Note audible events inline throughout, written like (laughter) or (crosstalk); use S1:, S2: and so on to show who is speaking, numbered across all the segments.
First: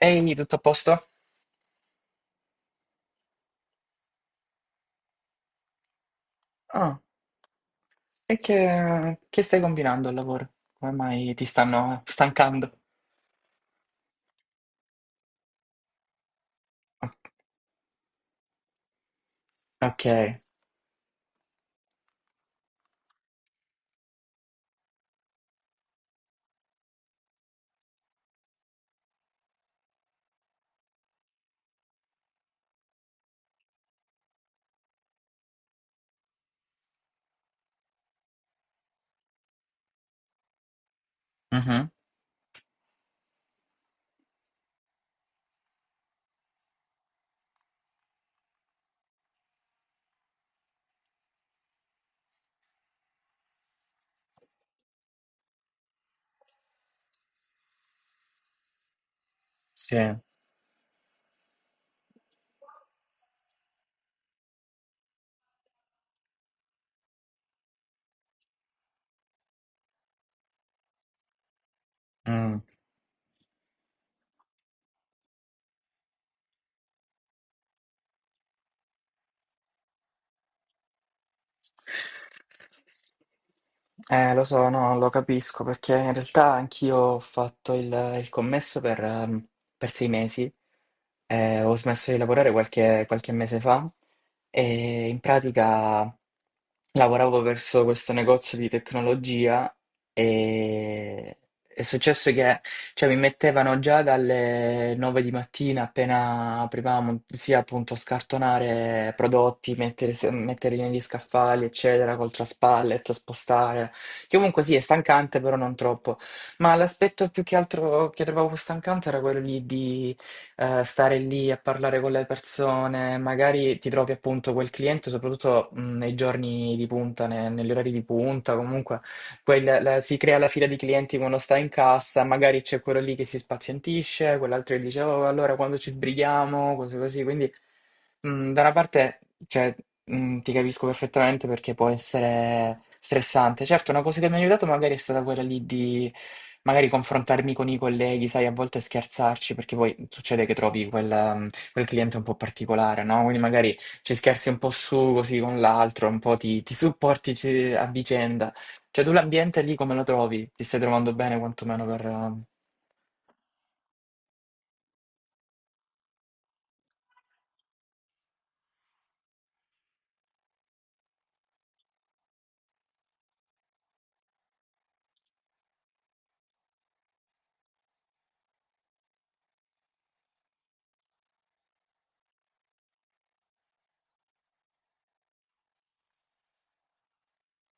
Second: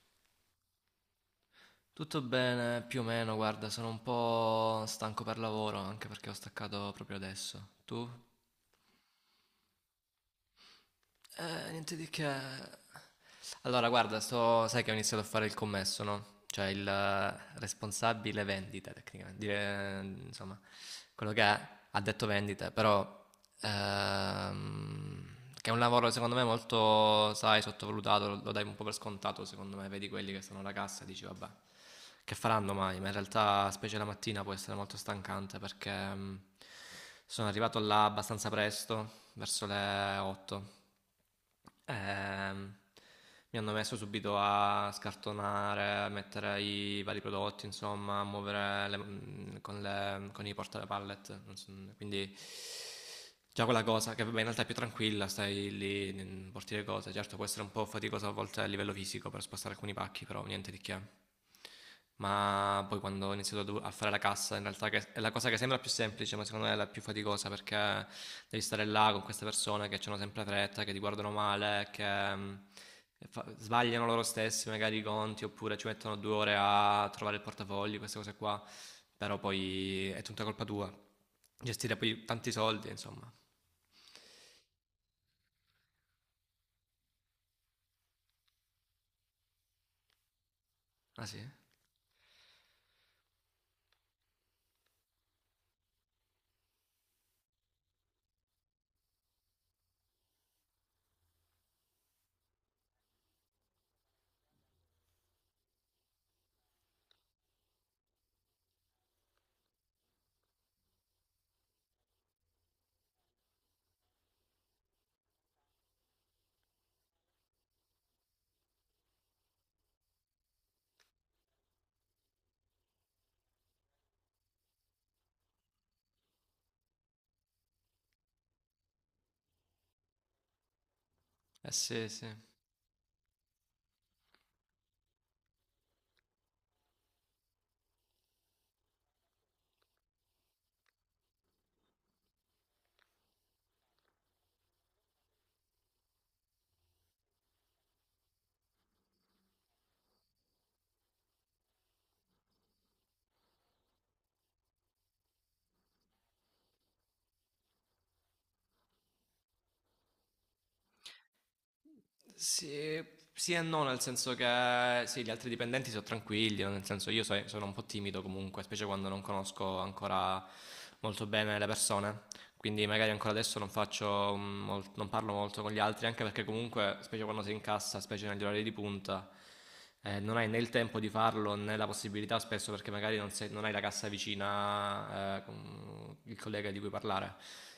S1: Ehi, tutto a posto?
S2: Tutto bene, più o meno, guarda, sono un po' stanco per lavoro, anche perché ho staccato
S1: Ah,
S2: proprio adesso. Tu?
S1: e che stai combinando al lavoro? Come mai ti
S2: Niente
S1: stanno
S2: di che.
S1: stancando?
S2: Allora, guarda, sai che ho iniziato a fare il commesso, no? Cioè il responsabile vendita, tecnicamente.
S1: Ok,
S2: Insomma, quello che ha detto vendita, però... ehm, che è un lavoro, secondo me, molto, sai, sottovalutato, lo dai un po' per scontato, secondo me. Vedi quelli che sono alla cassa e dici, vabbè, che faranno mai? Ma in realtà, specie la mattina, può essere molto stancante perché sono arrivato là abbastanza presto, verso le 8.
S1: mhm,
S2: Ehm, Mi hanno messo subito a scartonare, a mettere i vari prodotti, insomma, a muovere con i porta pallet. Non so. Quindi già quella cosa, che vabbè in realtà è più tranquilla, stai lì, porti le cose. Certo può essere un po' faticoso a volte a livello fisico per spostare alcuni
S1: sì,
S2: pacchi, però niente di che. Ma poi quando ho iniziato a fare la cassa, in realtà che è la cosa che sembra più semplice, ma secondo me è la più faticosa perché devi stare là con queste persone che hanno sempre fretta, che ti guardano male, che mm,
S1: mm.
S2: fa- sbagliano loro stessi magari i conti oppure ci mettono due ore a trovare il portafogli, queste cose qua, però poi è tutta colpa tua. Gestire poi tanti soldi, insomma.
S1: Lo so, no, lo capisco perché in realtà anch'io ho fatto il commesso per 6 mesi,
S2: Ah sì?
S1: ho smesso di lavorare qualche mese fa e in pratica lavoravo verso questo negozio di tecnologia e è successo che cioè mi mettevano già dalle 9 di mattina appena aprivamo, sia appunto scartonare prodotti, mettere, metterli negli scaffali, eccetera, col traspallet, spostare, che comunque sì è stancante, però non troppo. Ma l'aspetto più che altro che trovavo stancante era quello lì di stare lì a parlare con le persone, magari ti trovi appunto quel cliente, soprattutto nei giorni di punta, negli orari di punta, comunque poi si crea la fila di clienti quando sta in
S2: Eh sì,
S1: cassa,
S2: sì.
S1: magari c'è quello lì che si spazientisce, quell'altro che dice, oh, allora quando ci sbrighiamo, cose così. Quindi, da una parte, cioè, ti capisco perfettamente perché può essere stressante. Certo, una cosa che mi ha aiutato magari è stata quella lì di magari confrontarmi con i colleghi, sai, a volte scherzarci, perché poi succede che trovi quel cliente un po' particolare, no? Quindi magari ci scherzi un po' su, così con l'altro, un po' ti supporti a vicenda. Cioè, tu l'ambiente lì come lo trovi? Ti stai trovando bene quantomeno per...
S2: Sì, sì e no, nel senso che sì, gli altri dipendenti sono tranquilli, nel senso io sono un po' timido comunque, specie quando non conosco ancora molto bene le persone. Quindi magari ancora adesso non faccio non parlo molto con gli altri, anche perché comunque, specie quando sei in cassa, specie negli orari di punta, non hai né il tempo di farlo né la possibilità spesso perché magari non hai la cassa vicina, con il collega di cui parlare.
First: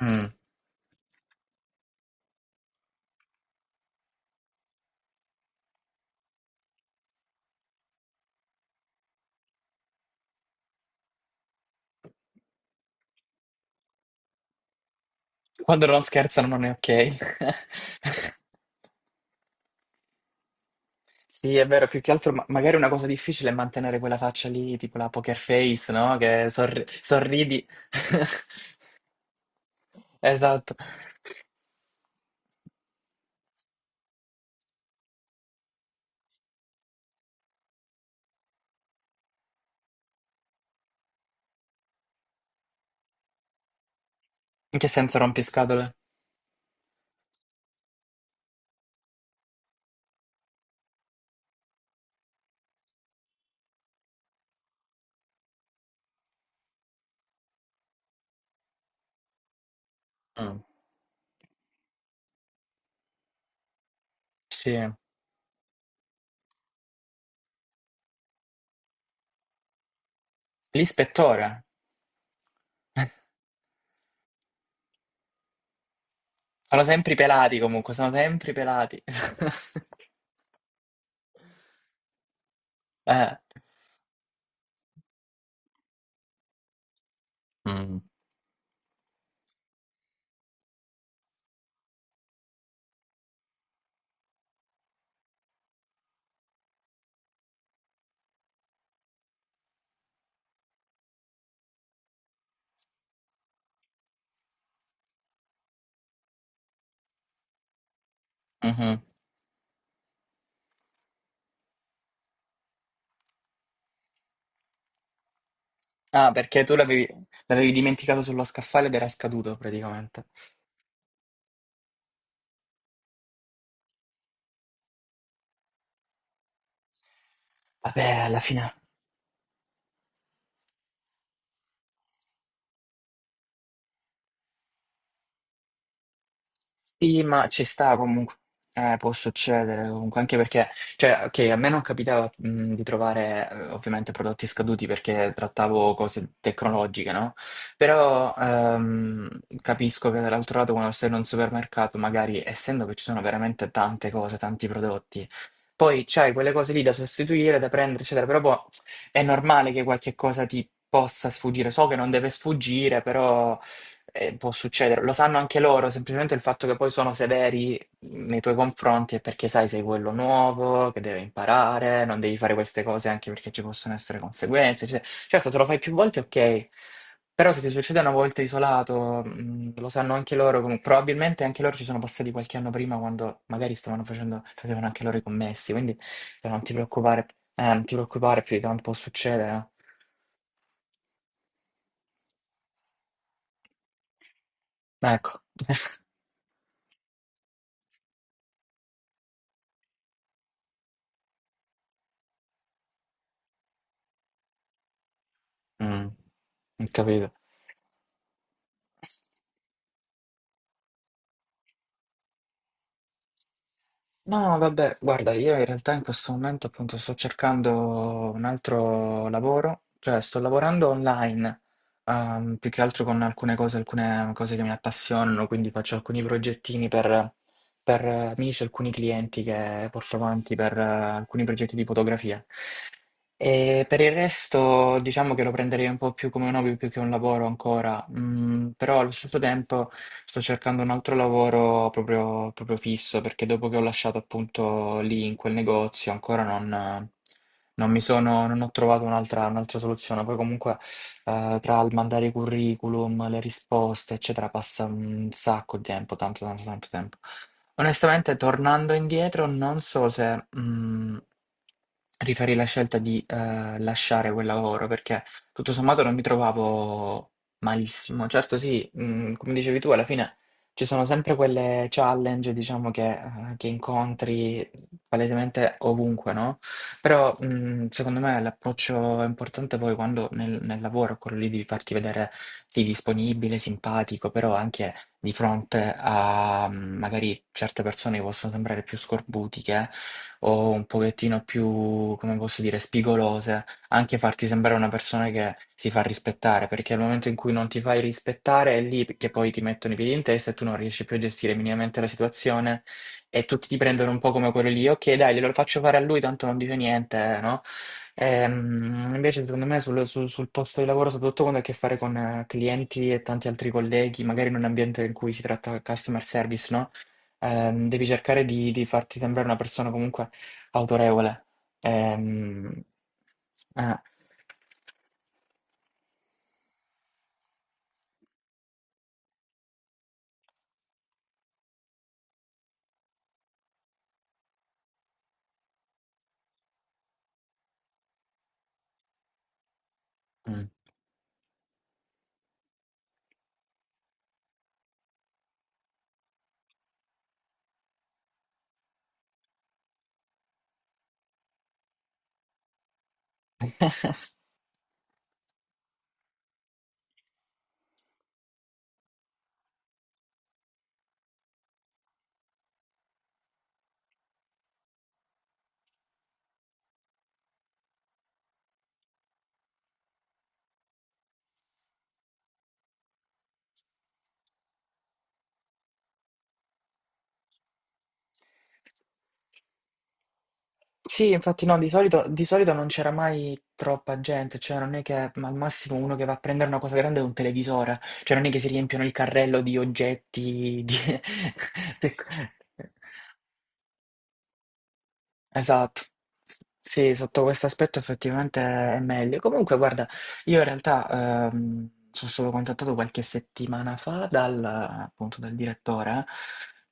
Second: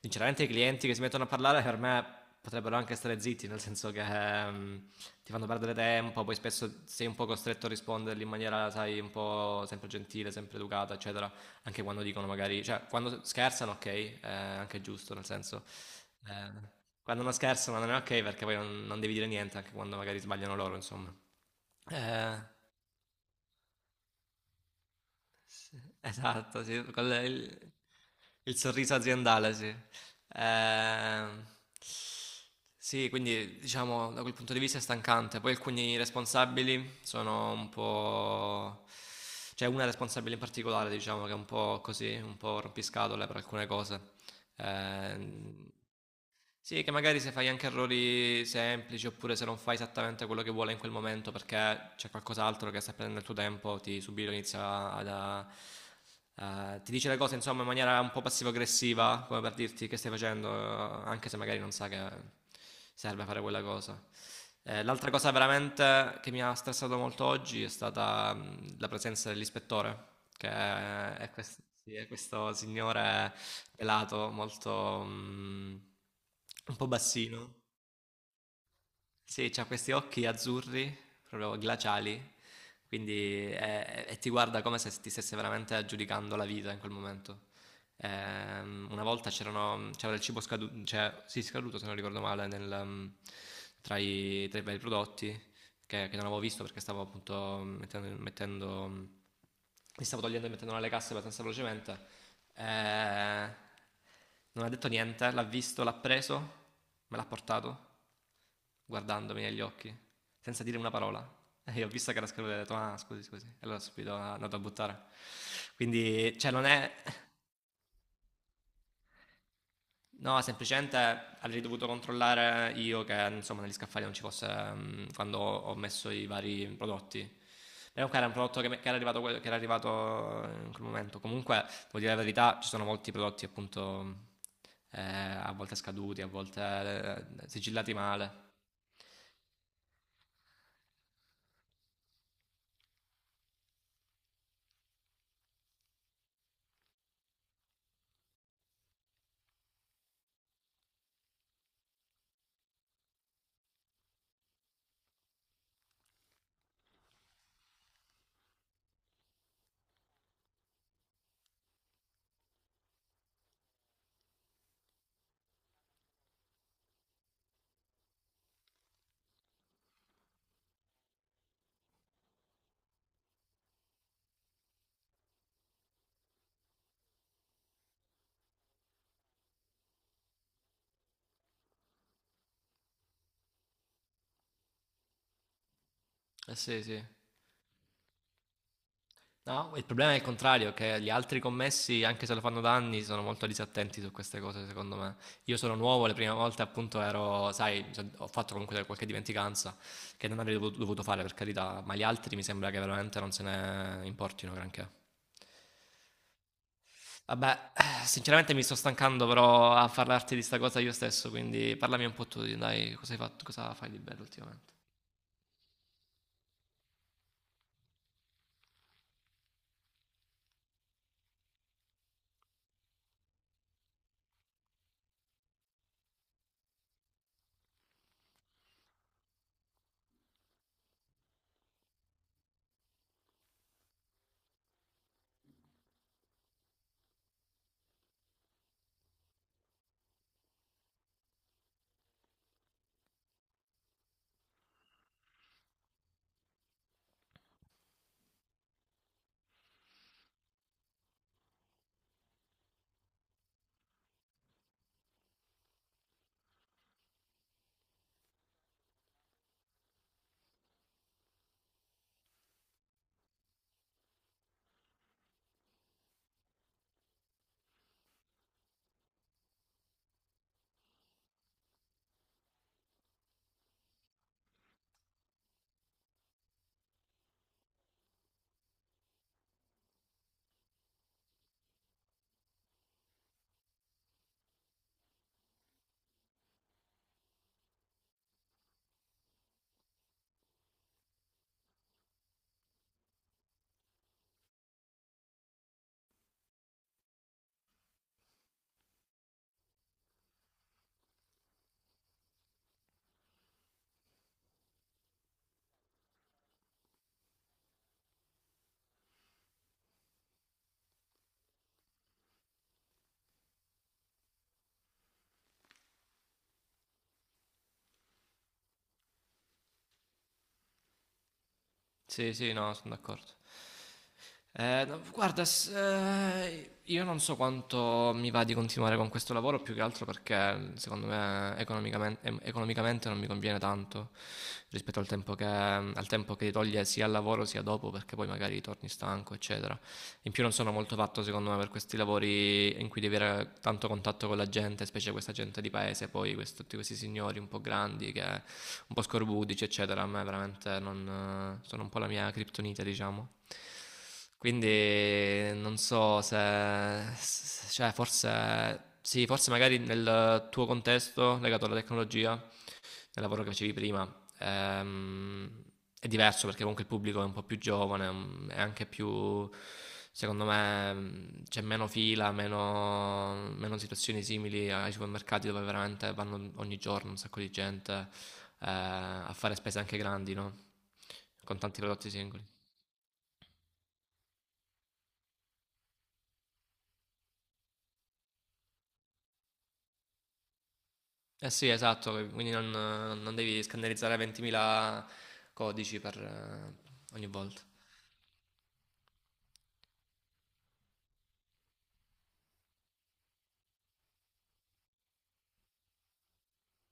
S1: mm.
S2: Sinceramente i clienti che si mettono a parlare per me potrebbero anche stare zitti, nel senso che ti fanno perdere tempo, poi spesso sei un po' costretto a risponderli in maniera, sai, un po' sempre gentile, sempre educata, eccetera, anche quando dicono magari, cioè quando scherzano ok, anche è giusto, nel senso,
S1: Quando non scherzano
S2: eh,
S1: non è ok.
S2: quando non scherzano non è ok
S1: (laughs)
S2: perché poi non devi dire niente anche quando magari sbagliano loro, insomma.
S1: Sì, è vero, più che altro,
S2: Eh,
S1: magari una cosa difficile è mantenere quella faccia lì, tipo la poker face,
S2: (laughs)
S1: no? Che
S2: esatto, sì, con le-
S1: sorridi.
S2: il, il
S1: (laughs)
S2: sorriso aziendale, sì.
S1: Esatto.
S2: Ehm, sì, quindi diciamo da quel punto di vista è stancante. Poi alcuni responsabili sono un po'... C'è una responsabile in particolare, diciamo, che è un po' così, un po' rompiscatole per alcune cose.
S1: In che senso
S2: Ehm,
S1: rompiscatole?
S2: sì, che magari se fai anche errori semplici, oppure se non fai esattamente quello che vuole in quel momento perché c'è qualcos'altro che sta prendendo il tuo tempo, ti subito inizia ad, a- a- ti dice le cose insomma in maniera un po' passivo-aggressiva, come per dirti che stai facendo,
S1: Mm.
S2: anche se magari non sa che serve fare quella cosa.
S1: Sì.
S2: L'altra cosa veramente che mi ha stressato molto oggi è stata la presenza dell'ispettore,
S1: L'ispettore.
S2: sì, è questo signore pelato, molto... un
S1: Sono
S2: po'
S1: sempre i
S2: bassino.
S1: pelati comunque, sono sempre i pelati.
S2: Sì, ha
S1: (laughs)
S2: questi occhi azzurri, proprio glaciali,
S1: Eh.
S2: quindi e ti guarda come se ti stesse veramente giudicando la vita in quel momento.
S1: Mm.
S2: Una volta c'era del cibo scaduto, cioè, sì, scaduto se non ricordo male, tra tra i vari prodotti che non avevo visto perché stavo appunto mi stavo togliendo e mettendo nelle casse abbastanza velocemente. Eh, Non ha detto niente, l'ha visto, l'ha preso, me l'ha portato,
S1: Mhm.
S2: guardandomi negli occhi, senza dire una parola. (laughs) E io ho visto che era scaduto e ho detto, ah, scusi, scusi. E allora subito è andato a buttare.
S1: Ah,
S2: Quindi, cioè,
S1: perché
S2: non
S1: tu
S2: è.
S1: l'avevi dimenticato sullo scaffale ed era scaduto praticamente.
S2: No, semplicemente avrei dovuto controllare io che insomma negli scaffali non ci fosse quando ho messo i vari prodotti. Però comunque
S1: Vabbè,
S2: era un
S1: alla
S2: prodotto
S1: fine
S2: che era arrivato in quel momento. Comunque, devo dire la verità, ci sono molti prodotti appunto a volte scaduti, a
S1: sì,
S2: volte
S1: ma ci
S2: sigillati
S1: sta comunque.
S2: male.
S1: Può succedere comunque, anche perché, cioè, ok, a me non capitava di trovare ovviamente prodotti scaduti perché trattavo cose tecnologiche, no? Però capisco che dall'altro lato, quando sei in un supermercato, magari essendo che ci sono veramente tante cose, tanti prodotti. Poi c'hai quelle cose lì da sostituire, da prendere, eccetera, però boh, è normale che qualche cosa ti possa sfuggire. So che non deve sfuggire, però può succedere. Lo sanno anche loro, semplicemente il fatto che poi sono severi nei tuoi confronti è perché sai, sei quello nuovo, che deve imparare, non devi fare queste cose anche perché ci possono essere conseguenze, eccetera. Certo, te lo fai più volte, ok, però se ti succede una volta isolato, lo sanno anche loro, probabilmente anche loro ci sono passati qualche anno prima quando magari facevano anche loro i commessi, quindi
S2: Eh
S1: non ti
S2: sì, sì.
S1: preoccupare, non ti preoccupare più di tanto può succedere. Eh.
S2: No, il problema è il contrario, che gli altri commessi, anche se lo fanno da anni, sono molto disattenti su queste cose, secondo me.
S1: Ecco,
S2: Io sono
S1: (laughs)
S2: nuovo, le prime volte appunto ero, sai, ho fatto comunque qualche dimenticanza che non avrei dovuto fare per carità, ma gli altri mi sembra che veramente non se ne importino granché.
S1: Mm, ho capito.
S2: Vabbè, sinceramente mi sto stancando però a parlarti di sta cosa io stesso, quindi parlami un po' tu, dai, cosa hai fatto, cosa fai di bello
S1: No, no,
S2: ultimamente?
S1: vabbè, guarda, io in realtà in questo momento appunto sto cercando un altro lavoro, cioè sto lavorando online, più che altro con alcune cose che mi appassionano, quindi faccio alcuni progettini per, amici, alcuni clienti che porto avanti per alcuni progetti di fotografia. E per il resto diciamo che lo prenderei un po' più come un hobby più che un lavoro ancora, mm, però allo stesso tempo sto cercando un altro lavoro proprio, proprio fisso perché dopo che ho lasciato appunto lì in quel negozio ancora non, non mi sono, non ho trovato un'altra soluzione. Poi comunque tra il mandare i curriculum, le risposte eccetera passa un sacco di tempo, tanto tanto tanto tempo. Onestamente tornando indietro non so se... rifarei la scelta di lasciare quel lavoro perché tutto sommato non mi trovavo malissimo. Certo, sì, come dicevi tu, alla fine ci sono sempre quelle challenge, diciamo, che incontri palesemente ovunque, no? Però secondo me l'approccio importante poi quando nel lavoro è quello lì di farti vedere sì, disponibile, simpatico, però anche di fronte a magari certe persone che possono sembrare più scorbutiche o un pochettino più, come posso dire, spigolose, anche farti sembrare una persona che si fa rispettare, perché al momento in cui non ti fai rispettare è lì che poi ti mettono i piedi in testa e tu non riesci più a gestire minimamente la situazione e tutti ti prendono un po' come quello lì, ok, dai, glielo faccio fare a lui, tanto non dice niente, no? Invece, secondo me, sul posto di lavoro, soprattutto quando hai a che fare con clienti e tanti altri colleghi, magari in un ambiente in cui si tratta customer service, no? Devi cercare di farti sembrare una persona comunque autorevole.
S2: Sì, sì, no,
S1: Ehm,
S2: sono d'accordo.
S1: eh.
S2: No, guarda, io non so quanto mi va di continuare con questo lavoro, più che altro perché secondo me economicamente, non mi conviene tanto rispetto al tempo al tempo che ti toglie sia al lavoro sia dopo, perché poi magari torni stanco, eccetera. In più non
S1: Mh.
S2: sono molto fatto secondo me per questi lavori in cui devi avere tanto contatto con la gente, specie questa gente di paese, poi tutti questi signori un po' grandi, che un po' scorbudici, eccetera. A me veramente non, sono un po' la mia criptonite, diciamo. Quindi non so se, cioè forse, sì, forse magari nel tuo contesto legato alla tecnologia nel lavoro che facevi prima. È diverso perché comunque il pubblico è un po' più giovane, è anche più, secondo me, c'è meno fila, meno situazioni simili ai supermercati dove veramente vanno ogni giorno un sacco di gente a fare spese anche grandi, no?
S1: Sì,
S2: Con
S1: infatti no,
S2: tanti
S1: di
S2: prodotti
S1: solito
S2: singoli.
S1: di solito non c'era mai troppa gente, cioè non è che ma al massimo uno che va a prendere una cosa grande è un televisore, cioè non è che si riempiono il carrello di oggetti, di
S2: Eh sì,
S1: (laughs)
S2: esatto,
S1: te-
S2: quindi non devi scannerizzare 20.000 codici
S1: Esatto.
S2: per
S1: Sì,
S2: ogni
S1: sotto
S2: volta.
S1: questo aspetto effettivamente è meglio. Comunque, guarda, io in realtà sono stato contattato qualche settimana fa dal, appunto, dal direttore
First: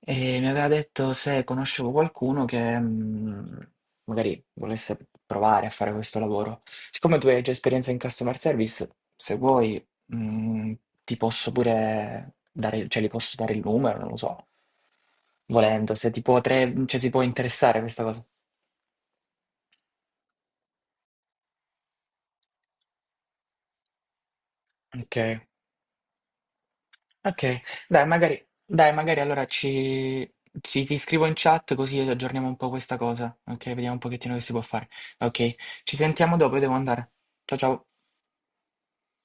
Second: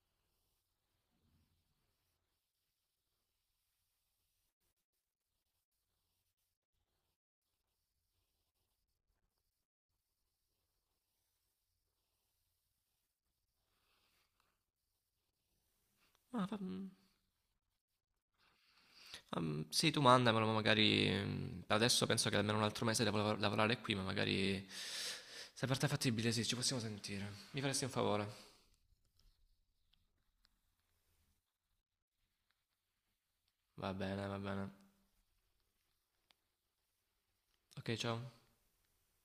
S1: e mi aveva detto se conoscevo qualcuno che magari volesse provare a fare questo lavoro. Siccome tu hai già esperienza in customer service, se vuoi, mm, ti posso pure dare, cioè, gli posso dare il numero, non lo so, volendo, se ti può,
S2: Ma fa-
S1: cioè, si può interessare questa cosa.
S2: Sì, tu mandamelo, ma magari adesso penso che almeno un altro mese devo lavorare qui, ma magari
S1: Ok,
S2: se per te è fattibile, sì, ci possiamo sentire.
S1: ok.
S2: Mi faresti un
S1: Dai, magari,
S2: favore?
S1: dai, magari allora ci... sì, ti scrivo in chat così aggiorniamo un po' questa cosa. Ok, vediamo
S2: Va
S1: un
S2: bene,
S1: pochettino
S2: va
S1: che si può
S2: bene.
S1: fare. Ok, ci sentiamo dopo, io devo andare. Ciao ciao.
S2: Ok, ciao.